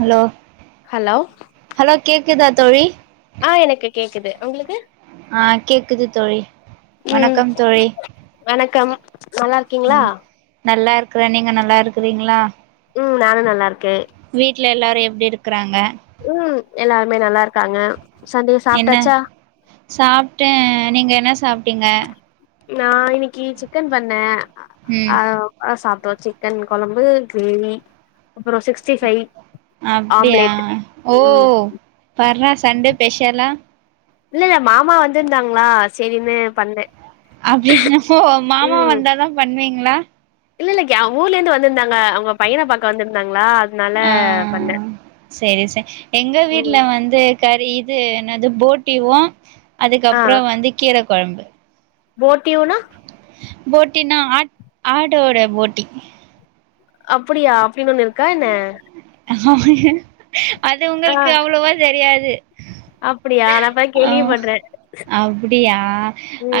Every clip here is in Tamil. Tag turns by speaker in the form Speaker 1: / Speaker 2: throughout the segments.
Speaker 1: ஹலோ
Speaker 2: ஹலோ
Speaker 1: ஹலோ கேக்குது தோழி
Speaker 2: ஆ எனக்கு கேக்குது உங்களுக்கு
Speaker 1: ஆ கேக்குது தோழி
Speaker 2: ம்
Speaker 1: வணக்கம் தோழி
Speaker 2: வணக்கம் நல்லா இருக்கீங்களா
Speaker 1: ம் நல்லா இருக்கறே நீங்க நல்லா இருக்கிறீங்களா
Speaker 2: ம் நானு நல்லா இருக்கே
Speaker 1: வீட்ல எல்லாரு எப்டி இருக்கிறாங்க
Speaker 2: ம் எல்லாருமே நல்லா இருக்காங்க சண்டே
Speaker 1: என்ன
Speaker 2: சாப்ட்டாச்சா
Speaker 1: சாப்ட்டே நீங்க என்ன சாப்பிட்டீங்க
Speaker 2: நா இன்னைக்கு சிக்கன் பண்ணேன்
Speaker 1: ம்
Speaker 2: அதா இப்ப தா சாப்ட்டோ சிக்கன் குழம்பு கிரேவி அப்றோ சிக்ஸ்
Speaker 1: அப்டியா ஓ
Speaker 2: ம்
Speaker 1: வர்ற சண்டே ஸ்பெஷலா
Speaker 2: இல்ல இல்ல மாமா வந்திருந்தாங்களா சரின்னு பண்ணே
Speaker 1: அப்படின்னப்போ மாமா
Speaker 2: ம்
Speaker 1: வந்தாதா பண்ணுவீங்களா
Speaker 2: இல்ல இல்லே ஏ ஊர்லே இருந்து வந்திருந்தாங்க அவ்ங்க பையன பாக்க வந்திருந்தாங்களா அதனால
Speaker 1: ஆ
Speaker 2: பண்ணே
Speaker 1: சரி சரி எங்க
Speaker 2: ம்
Speaker 1: வீட்ல வந்து கறி இது என்னது போட்டிவோ அதுக்கப்றோ வந்து கீர கொழம்பு
Speaker 2: போட்டிவோனா
Speaker 1: போட்டினா ஆட் ஆடோட போட்டி
Speaker 2: அப்டியா அப்படின் ஒண்ணு இருக்கா என்ன
Speaker 1: அது
Speaker 2: ஆ
Speaker 1: உங்களுக்கு அவ்வளவா தெரியாது
Speaker 2: அப்டியா நா இப்பதான்
Speaker 1: ஆமா
Speaker 2: கேள்விப்படுறேன்.
Speaker 1: அப்படியா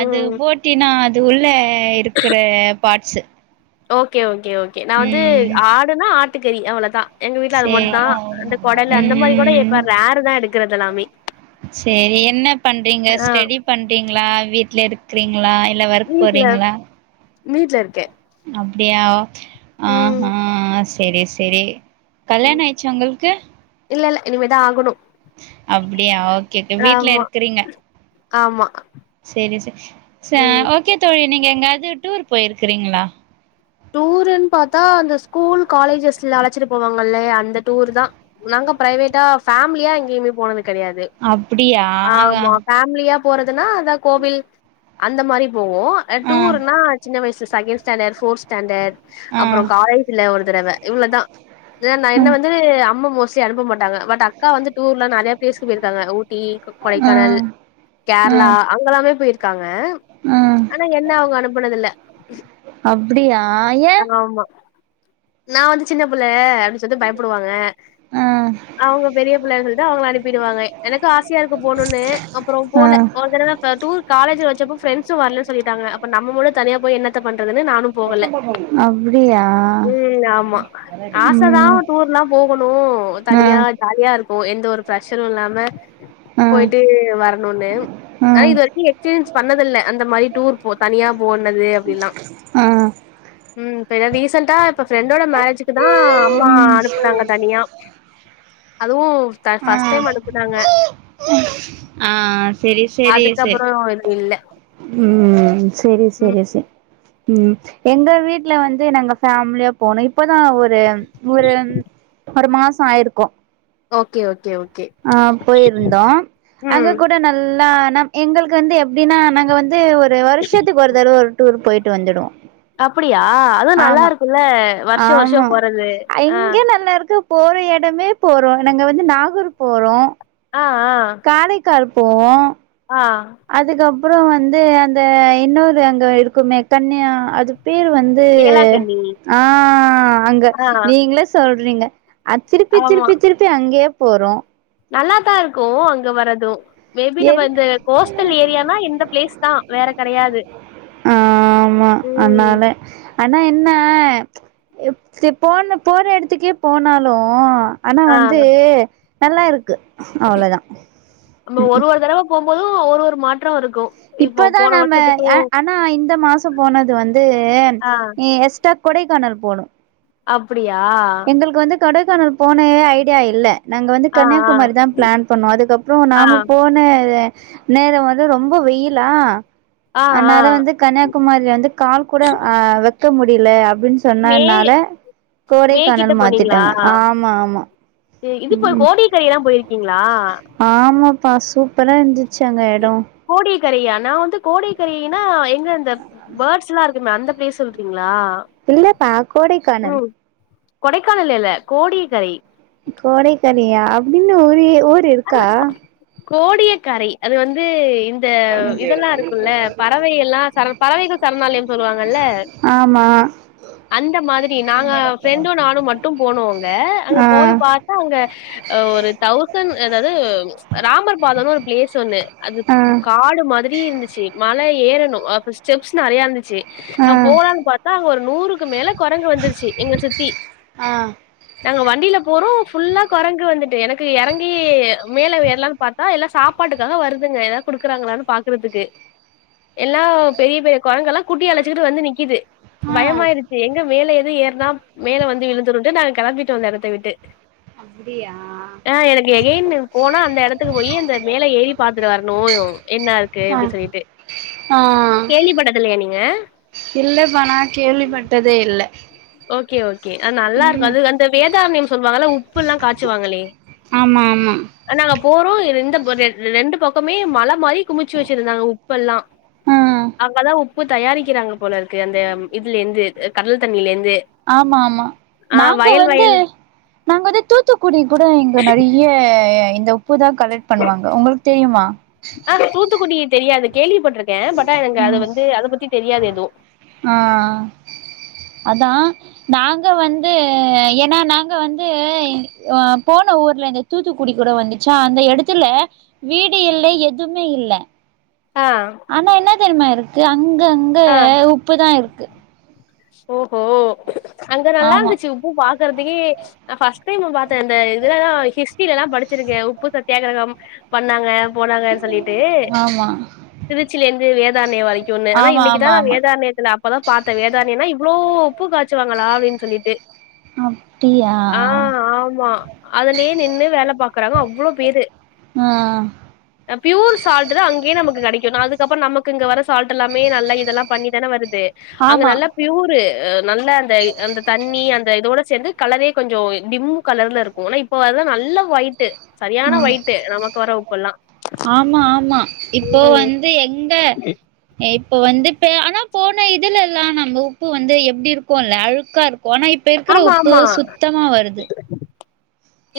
Speaker 1: அது போட் டீன்னா அது உள்ளே இருக்கிற பாார்ட்ஸ்
Speaker 2: ஓகே ஓகே ஓகே நா வந்து ஆடுன்னா ஆட்டுக்கறி அவ்ளதா எங்க வீட்ல அது
Speaker 1: சேரி
Speaker 2: மட்டுந்தா இந்த கெடல்லூ அந்த மாதிரி கூட
Speaker 1: ம்
Speaker 2: எட்ப்பாங் ரேரு தா எடுக்கறது எல்லாமே
Speaker 1: சரி என்ன பண்றீங்க
Speaker 2: ஆ
Speaker 1: ஸ்டெடி பண்றீங்களா வீட்ல இர் செய்றீங்களா இல்ல ஒர்க்
Speaker 2: வீட்ல
Speaker 1: போறீங்களா
Speaker 2: வீட்ல இருக்கே
Speaker 1: அப்டியா ஆ ஹாஸ் தேரி செரி
Speaker 2: ம்.
Speaker 1: கல்யாணோ ஆயிட்ச்சு உங்களுக்கு
Speaker 2: இல்ல இல்ல இனிமே தா ஆகனூ
Speaker 1: அப்படியா அவ்
Speaker 2: ஆமா ஆமா
Speaker 1: செரி சொ சொ
Speaker 2: ம்.
Speaker 1: ஓகே தோழி நீங்க எங்காயாச்சூ டூர் போயிருக்கறீங்களா
Speaker 2: டூருன்னு பார்த்தா அந்த ஸ்கூல் காலேஜஸ்ல அழைச்சிட்டு போவாங்கல்லியா அந்த டூர் தா நாங்க பிரைவேட்டா ஃபேமிலியா எங்கேயுமே போனது கிடையாது
Speaker 1: அப்படியா ஆக
Speaker 2: ஃபேமிலியா போறதுனா அத கோவில் அந்த மாதிரி போவோ அ
Speaker 1: ஆ
Speaker 2: டூர்ன்னா சின்ன வயசுல செகண்ட் ஸ்டாண்டர்ட் ஃபோர்த் ஸ்டாண்டர்ட்
Speaker 1: ஆ
Speaker 2: அப்புறோ காலேஜ்ல ஒரு தடவ இவ்ளோதா இதூலா நா என்ன வந்து வந்து அம்மா மோஸ்ட்லி அனுப்ப மாட்டாங்க பட் அக்கா வந்து டூர்ல நெறய பிளேசுக்கு போயிருக்காங்க ஊட்டி கொ கொடைக்கானல்
Speaker 1: ஆ
Speaker 2: கேர்ளா அங்கல்லாமே போயிருக் காங்க
Speaker 1: ஆ
Speaker 2: ஆனா என்ன அவங்க அனுப்பனது இல்ல
Speaker 1: அப்டியா ஏன்
Speaker 2: ஆமா நா வந்து சின்ன பிள்ள அப்டின்னு சொல்லி பயப்படுவாங்க
Speaker 1: அ
Speaker 2: அவங்க பெரிய புள்ளைங்கிறத் அவங்க அனுப்பிடுவாங்க எனக்கு ஆசியாருக்கூ போணுன்னு அப்புறோ
Speaker 1: ஆ
Speaker 2: போல்ல ஓர் தடதா க டூர் காலேஜ் வெச்சப்ப பிரண்ட்ஸும் வரலேன்னு சொல்லிட்டாங்க அப்ப நம்பமட்டூ தனிய போய் என்னத்த பண்றதுன்னு நானூ போகல
Speaker 1: அப்டியா
Speaker 2: ம் ஆமா அத் ஆச தா
Speaker 1: ம்
Speaker 2: டூர்லா போகனோ
Speaker 1: ஆ
Speaker 2: தனியா ஜாலியா இருக்கோ எந்த ஒரு பிர்ஷரும் இல்லாம
Speaker 1: ஆ
Speaker 2: போயிட்டு வர்ணுன்னு
Speaker 1: ஆ
Speaker 2: நா இது வரைக்கூ எக்ஸ்பீரியன்ஸ் பண்ணத் இல்ல அந்த மாரி டூர் போ தனியா போனது அப்பிடில்லா
Speaker 1: ஆஹ்
Speaker 2: ம் இப்ப ஏ ரீசண்டா இப்ப ஃப்ரெண்டோட மேரேஜ்கக்கு தா அம்மா
Speaker 1: ம்
Speaker 2: அனுப்புனாங்க தனியா அதுவூ த
Speaker 1: ஆ
Speaker 2: ஃபர்ஸ்ட் டைம் அனுப்புனாங்க
Speaker 1: ஆ செரி செரி செ
Speaker 2: அதுக்கப்புறோ எதுவு இல்ல
Speaker 1: ம் செரி
Speaker 2: ம்
Speaker 1: செரி செ ம் எங்க வீட்ல வந்து நாங்க ஃபேமிலியா போனோ இப்பதா ஒரு ஒரு ஒரு மாசோ ஆயிருக்கோ
Speaker 2: ஓகே ஓகே ஓகே
Speaker 1: ஆ போயிருந்தோ அங்க
Speaker 2: ம்
Speaker 1: கூட ந ஃபுல்லா ஆனா எங்களுக்கு வந்து எப்டின்னா நாங்க வந்து ஒர் ஒரு வருஷோத்துக்கு ஒரு தடவ ஒரு டூர் போயிட்டு வந்துடுவோ
Speaker 2: அப்படியா அதுவூ நல்லா
Speaker 1: ஆமா
Speaker 2: இருக்கூல்ல
Speaker 1: ஆமா ஆயிங்க நல்லா இருக்குப் போற எடமே போறோ நாங்க வந்து நாகூர் போறோ
Speaker 2: ஆ ஆ
Speaker 1: காரைக்கால் போவோ
Speaker 2: ஆ
Speaker 1: அதுக்கப்றோ வந்து அந்த இன்னொரு அங்க இருக்குமே கன்னயா அது பேர் வந் து
Speaker 2: வேளாங்கண்ணி
Speaker 1: ஆ அங்க
Speaker 2: ஆ
Speaker 1: நீங்களே சொல்றீங்க ஆ திருப்பி
Speaker 2: ஆமா
Speaker 1: திருப்பி திருப்பி அங்கேயே போறோ
Speaker 2: நல்லாதா இருக்கு அங்க வரது மேபி நம்ம
Speaker 1: என்
Speaker 2: இந்த கோஸ்டல் ஏரியானா இந்தந்த பிளேஸ் தா வேற கெடையாது
Speaker 1: ஆமா
Speaker 2: ம்
Speaker 1: அதனால ஆனா என்ன போன போன எடத்துக்கே போனாலு ஆனா
Speaker 2: ஆ
Speaker 1: வந்து நல்லா இருக்கு அவ்ளோதா
Speaker 2: நம்ம ஒரு ஒரு தடவ போம்போது ஒரு ஒரு மாற்றம் இருக்கு இப்போ
Speaker 1: இப்பதா
Speaker 2: போன
Speaker 1: நம்ம
Speaker 2: வருஷத்துக்கு
Speaker 1: ஆனா இந்த மாச போனது வந்து
Speaker 2: ஆ
Speaker 1: எஸ் கொடைக்கானல் போனோ
Speaker 2: அப்பிடியா
Speaker 1: எங்களுக்கு வந்து கொடைக்கானல் போன ஐடியா இல்ல நாங்க வந்து
Speaker 2: ஆ ஆ
Speaker 1: கன்னியாகுமாரி தா பிளான் பண்ணோ அதுக்கப்
Speaker 2: ஆ
Speaker 1: நாம போன நேர வந்து ரொம்ப வெயிலா
Speaker 2: ஆ ஆ
Speaker 1: அதனால வந்து கன்னியாகுமாரில வந்து கால் கூட ஆ வைக்க முடில அப்டின்னு
Speaker 2: மே
Speaker 1: சொன்னனால
Speaker 2: மே கிட்ட
Speaker 1: கோடைக்கானல்
Speaker 2: போனீங்களா
Speaker 1: மாத்திட்டாங்க ஆமா ஆமா
Speaker 2: இது இப்ப கோடைக்கரை எல்லா போயிருக்கீங்களா
Speaker 1: ஆமாப்பா சூப்பரா இருந்துச்சு அங்க எடோ
Speaker 2: கோடைக்கரை நா வந்து கோடைக்கரைனா எங்க இந்த பேர்ட்ஸ் எல்லா இரு அந்த பிளேஸ் சொல்றீங்களா
Speaker 1: இல்லப்பா கோடைக்கால்
Speaker 2: ம் கொடைக்கானல் இல்ல கோடைக்கரை
Speaker 1: கோடைக்கறியா அப்டின்னு ஒரு ஒரு
Speaker 2: கோடியக்கரை அது வந்து இந்த இதெல்லா இருக்கும்ல்ல பறவை எல்லா சர பறவைகள் சரணாலயம் சொல்லுவாங்கல்ல
Speaker 1: ஆமா
Speaker 2: அந்த மாதிரி நாங்க ஃப்ரெண்டு நானு மட்டு போனோ அங்க அங்க
Speaker 1: ஆ
Speaker 2: போய் பா அங்க ஒரு தவுசன் அதாவது ராமர் பாதம்ன்னு ஒரு பிளேஸ் உண்டு அது
Speaker 1: ஆ
Speaker 2: காடு மாதிரி இருந்துச்சு மல ஏறணு அப்றோ ஸ்டெப்ஸ் நெறையா இருந்துச்சு நா
Speaker 1: ஆ
Speaker 2: போலான்னு பாத்தா அங்க ஒரு நூறுக்கு மேல கொரங்கு வந்துருச்சு எங்கள சுத்தி
Speaker 1: ஆ
Speaker 2: நாங்க வண்டியில போறோ ஃபுல்லா கொரங்கு வந்துட்டு எனக்கு எறங் மேலே ஏறலான்னு பாத்தா எல்லா சாப்பாட்டுக்காக வருதுங்க ஏதது குடுக்குறாங்களான்னு பாக்குறதுக்கு எல்லா பெரிய பெரிய கொரங்கு எல்லா குட்டி அழச்சிக்கிட்டு வந்து நிக்கிது
Speaker 1: ஆ
Speaker 2: பயமா இருக்கு எங்க மேல எது ஏறனா மேல வந்து விழுந்துருட்டு நாங்க கெளம்பிட்டு வந்த எடத்த விட்டு
Speaker 1: அப்பிடியா
Speaker 2: ஆ எனக்கு எகைன் போனா அந்த எடத்துக்கு போய் அந்த மேல ஏறி பாத்துட்டு வரணு என்ன இருக்கு
Speaker 1: ஆ
Speaker 2: அப்டின்னு சொல்லிட்டு
Speaker 1: ஆ
Speaker 2: கேள்வி பட்டதுல்லயா நீங்க
Speaker 1: இல்லப்பா நா கேள்விப்பட்டதே இல்ல
Speaker 2: ஓகே ஓகே அது நல்லா இருக்கு
Speaker 1: ம்
Speaker 2: அது அந்த வேதாலம் நேம் சொல்லுவாங்கல்ல உப்புல்லா காச்சுவாங்களே
Speaker 1: ஆமா ஆமா
Speaker 2: நாங்க போறோ இந்த ரெண்டு பக்கமே பல் மாரி குமிச்சு வெச்சிருந்தாங்க உப்பெல்லா
Speaker 1: ம்
Speaker 2: அங்கதா உப் ப்பூ தயாரிக்கிறாங்க போல இருக்கு அந்த இதுல இருந்து கடல் தண்ணில இருந்து
Speaker 1: ஆமா ஆமா நாங்க வந்து நாங்க வந்து தூத்துக்குடி கூட இங்க நெறைய இந்த உப்பு தா கலெக்ட் பண்ணுவாங்க உங்களுக்கு தெரியுமா
Speaker 2: ஆ தூத்துக்குடிய தெரியாது கேள்விபட்டிருக்கே பட்டா எனக்கு அது வந்து அத பத்தி தெரியாது எதுவு
Speaker 1: ஆ அதா நாங்க வந்து ஏனா நாங்க வந்து அ போன ஊர்ல இந்த தூத்துக்குடி கூட வந்துச்சா அந்த எடத்துல வீடு இல்லை எதுமே இல்ல
Speaker 2: ஆ
Speaker 1: ஆனா என்ன தெரிமா இருக்கு அங்க அங்க
Speaker 2: ஆ
Speaker 1: உப்பு தா இருக்கு
Speaker 2: ஓஹோ அங்க நல்லா
Speaker 1: ஆமா
Speaker 2: இருந்துச்சு உப்பு பாக்கறதுக்கே நா ஃபர்ஸ்ட் டைமு பாத்தே அந்த இதுலதா ஹிஸ்ட்ரியில எல்லா படிச்சிருக்கே உப்பு சத்தியாகிரகம் பண்ணாங்க போனாங்கன் சொல்லிட்டு
Speaker 1: ஆமா
Speaker 2: திருச்சில இருந்து வேதார்ணிய வரைக்குன்னு ஆனா
Speaker 1: ஆமா
Speaker 2: இன்னை
Speaker 1: ஆமா ஆமா
Speaker 2: தா நேத்து நா அப்பதா பாத்தே வேதார்ணியனா இவ்ளோ உப்பு காச்சுவாங்களா அப்டின்னு சொல்லிட்டு
Speaker 1: அப்டியா
Speaker 2: ஆ ஆமா அதுலயே நின்னு வேல பாக்குறாங்க அவ்ளோ பேரு
Speaker 1: ஆ
Speaker 2: பியூர் சால்ட் தா அங்கேயே நமக்கு கிடைக்கு அதுக்கப்புற நமக்கு இங்க வர சால்ட் எல்லாமே நல்லா இது எல்லா பண்ணி தானே வருது அங்க
Speaker 1: ஆமா
Speaker 2: நல்லா பியூரு நல்ல அந்த அந்த தண்ணி அந்த இதோட சேந்து கலரே கொஞ்சோ டிம் கலர்ல இருக்கு ஆனா இப்ப வர நல்ல ஒயிட்டு சரியான
Speaker 1: ம்
Speaker 2: ஒயிட்டு நமக்கு வர உப்பல்லா
Speaker 1: ஆமா ஆமா இப்போ வந்து எந்த இப்ப வந்துட்டு ஆனா போன இதுல எல்லா நம்ம உப்பு வந்து எப்டி இருக்குல அழுக்கா இரு போனா இப்ப இருக்கிற
Speaker 2: ஆமா
Speaker 1: உப்பு
Speaker 2: ஆமா
Speaker 1: சுத்தமா வருது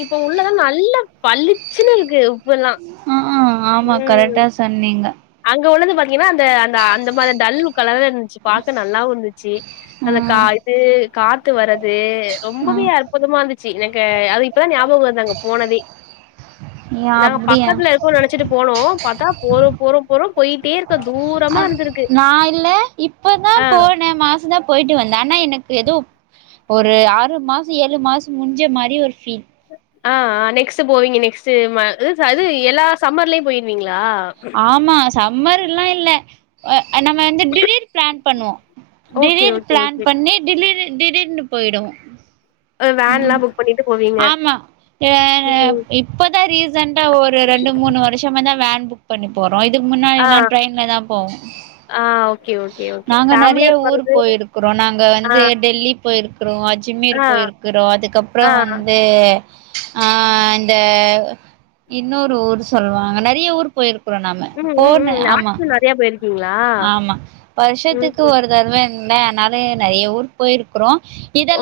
Speaker 2: இப்ப உள்ளதா நல்லா பழிச்சுன்னு இருக்கு உப்பு
Speaker 1: ஆ ஆ ஆமா கரெக்டா சொன்னீங்க
Speaker 2: அங்க உள்ளது பாத்தீங்கன்னா அந்த அந்த அந்த மாரி டல் கலர்ல இருந்துச்சு பாக்க நல்லாவு இருந்துச்சி
Speaker 1: ஆ
Speaker 2: அந்த கா இது காத்து வர்றது
Speaker 1: ஆ
Speaker 2: ரொம்பவே அற்புதமா இருந்து ச்சு எனக்கு அது இப்பதா ஞாபக அங்க போனதே
Speaker 1: ஏ
Speaker 2: நாங்க
Speaker 1: அப்டியா
Speaker 2: பக்கத்துல இரு க்கு நெனச்சிட்டு போனோ பாத்தா போறோ போறோ போறோ போயிட்டே இரு
Speaker 1: அ நா இலல இப்பதா
Speaker 2: ஆ
Speaker 1: போனே மாசந்தா போயிட்டு வந்தே ஆனா எனக்கு ஏதோ ஒரு ஆறு மாச ஏழு மாச முடிஞ்ச மாதிரி ஒரு ஃபீல்
Speaker 2: ஆ ஆ நெக்ஸ்ட்டு போவீங்க நெக்ஸ்ட்டு ம அது எல்லா சம்மர்லயு போயிருவீங்களா
Speaker 1: ஆமா சம்மர் எல்லா இல்ல அ நம்ம வந்து திடீர் பிளான் பண்ணுவோ
Speaker 2: ஓகே
Speaker 1: திடீர்
Speaker 2: ஓகே
Speaker 1: பிளான்
Speaker 2: ஓகே
Speaker 1: பண்ணி திடீர் திடீர்னு போயிடுவோ
Speaker 2: அ வேன்லா புக் பண்ணிட்டு போவீங்க
Speaker 1: ஆமா அ
Speaker 2: ம்
Speaker 1: இப்பதா ரீசன்டா ஒரு ரெண்டு மூணு வருஷமா தா வேன் புக் பண்ணி போறோ இதுக்கு முன்னாடி
Speaker 2: ஆ
Speaker 1: எல்லா டிரேயின்ல தான் போவோ
Speaker 2: ஆ ஓகே ஓகே ஓகே
Speaker 1: நாங்க நெறைய
Speaker 2: ஃபேமிலியா
Speaker 1: ஊர்
Speaker 2: போறது
Speaker 1: போயிருக்கிறோ நாங்க
Speaker 2: ஆ
Speaker 1: வந்து டெல்லி போயிருக்கறோ அஜ்மீர்
Speaker 2: ஆ
Speaker 1: போயிருக்கிறோ அதுக்கப்புற
Speaker 2: ஆ
Speaker 1: வந்து ஆ இந்த இன்னொரு ஊர் சொல்லுவாங்க நெறைய ஊர் போயிருக் க்குறோ நாம போனஆமா
Speaker 2: ஃப்ரீயா போயிருக்
Speaker 1: ஆமா வருஷத்துக்கு
Speaker 2: ம்.
Speaker 1: ஒரு தருவே இல் அதனால நெறைய ஊர் போயிருக்கிறோ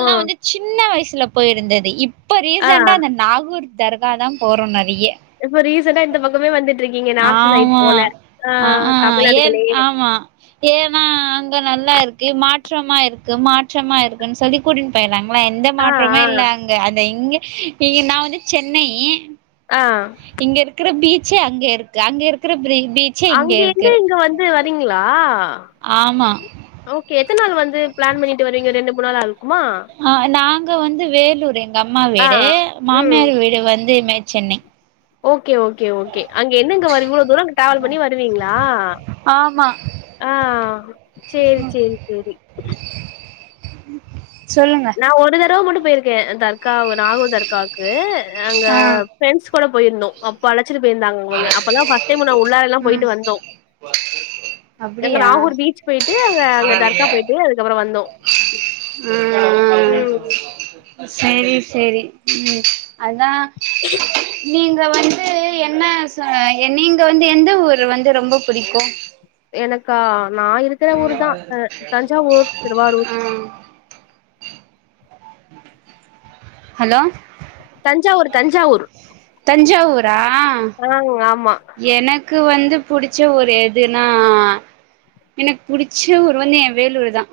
Speaker 2: ஓ!
Speaker 1: வந்து சின்ன வய்சுல போயிருந்தது இப்ப
Speaker 2: ஆ.
Speaker 1: ரீசண்டா அந்த நாகூர் தர்கா தா போறோ நறிய
Speaker 2: இப்ப ரீசண்டா இந்த பக்கமே வந்துட்ருக்கீங்க நார்த்து சைட்
Speaker 1: ஆமா
Speaker 2: போல ஆ தமிழ்நாடுகளயே
Speaker 1: அமா ஏன்னா அங்க நல்லா இருக்கு மாற்றமா இருக்கு மாற்றமா இருக்குன் சொல்லி கூட்டின் போய்ராங்ளே எந்த
Speaker 2: ஆ,
Speaker 1: மாற்றமே
Speaker 2: ஆ,
Speaker 1: இல்ல அங்க அந்த இங்க இங்க நா வந்து சென்னை
Speaker 2: ஆ
Speaker 1: இங்கே இருக்குற பீச்சே அங்கே இருக்கு அங்கே இருக்குற ப்ரி பீட்
Speaker 2: அங்கேந்து இங்க வந்து வரீங்ளா
Speaker 1: ஆமா
Speaker 2: ஓகே எத்தன் நாள் வந்து ப்ளான் பண்ணிட்டு வரீங்க ரெண்டு மூணாலால்க்குமா
Speaker 1: அ நாங்க வந்து வேலூரு எங்க அம்மா
Speaker 2: ஆ.
Speaker 1: வீடு
Speaker 2: ம்.
Speaker 1: மாம்னார் வீடு வந்து மே சென்னை
Speaker 2: ஓகே ஓகே ஓகே அங்க என்னங்க வர் இவ்ளோ தூரோ அங்க டாவல் பண்ணி வருவீங்ளா
Speaker 1: ஆமா
Speaker 2: ஆ ச்சேரி ச்சேரி செரி
Speaker 1: சொல்லுங்க
Speaker 2: நா ஒரு தடவ மட்டு போய்ருக்கே தர்காவு நாஹு தர்காக்கு
Speaker 1: ஆ
Speaker 2: அங்கப் ஃப்ரெண்ஸ் கூட போயிர்ந்தோ அப்ப அழச்சிட்டு போய்ந்தாங் அவங்க அப்பதா ஃபஸ்ட் டைம் நா உள்ளாலல்லா
Speaker 1: ம்
Speaker 2: போய்ட்டு வந்தோ தங்க
Speaker 1: அப்டியா
Speaker 2: நாகூர் பீச் போய்ட்டு அங்க அங்க தர்கா போய்ட்டு அதுக்கப்பறோ வந்தோ
Speaker 1: ம்ம்
Speaker 2: ம்
Speaker 1: சரி சரி ம் அதா
Speaker 2: இ
Speaker 1: நீங்க வந்து என்ன சொஅ என்நீங்க வந்து எந்த ஊரு வந்து ரொம்ப புடிக்கு
Speaker 2: எனக்கா நா இருக்குற ஊர் தா ஆ தஞ்சாவூர் திருவாரூர்
Speaker 1: ஆ ஹலோ
Speaker 2: தஞ்சாவூர் தஞ்சாவூர்
Speaker 1: தஞ்சாவூரா
Speaker 2: ஆ ஆமா
Speaker 1: எனக் க்கு வந்து புடிச்ச ஒரு எதுனா எனக் புடிச்ச ஊர் வந்து எ வேலூரு தா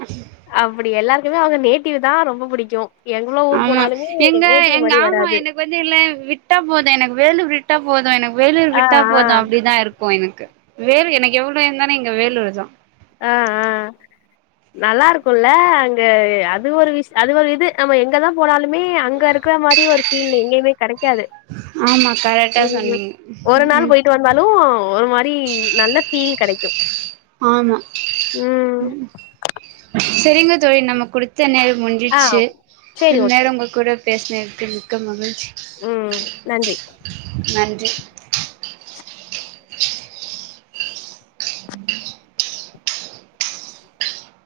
Speaker 2: அப்படி எல்லார்க்குமே அவ்ங்க நேட்டிவ் தா ரொம்ப பிடிக்கு எங்ளோ ஊர் போனாலுமே நேட்டிவ் மாரி வராது
Speaker 1: வந்தில்ல விட்டா போது எனக் வேலூரிட் ட்டா போது எனக் வேலூர்
Speaker 2: ஆ
Speaker 1: விட்டா
Speaker 2: ஆ
Speaker 1: போது அப்டிதா இருக்கு எனுக்கு வேல் எனக்கு எவ்ளோ இருந்தானா இங்க வேலூர் தா
Speaker 2: ஆ ஆ நல்ல்ருக்குல்ல அங்க அது ஒரு விஷ் அது ஒரு இது ஆமா எங்கதா போனாலுமே அங்க இருக்ற மாரி ஒரு ஃபீல் எங்யுமே கடைக்காது
Speaker 1: ஆமா கரக்ட்டா சொன்னிங் உஉ
Speaker 2: ந்தாலு ஒரு மாரி நல்ல ஃபீல் கடைக்யு
Speaker 1: ஆமா ம் செரிங்க தோழி நம்ம குடுத்த நேர முன்
Speaker 2: ஆ
Speaker 1: கிட்ச்சு இ
Speaker 2: சேரி
Speaker 1: நேரம்
Speaker 2: ஓகே
Speaker 1: உங்க கூட பேசினக்கு மிக்க மகிழ்ச்சி
Speaker 2: ம் நன்றி
Speaker 1: நன்றி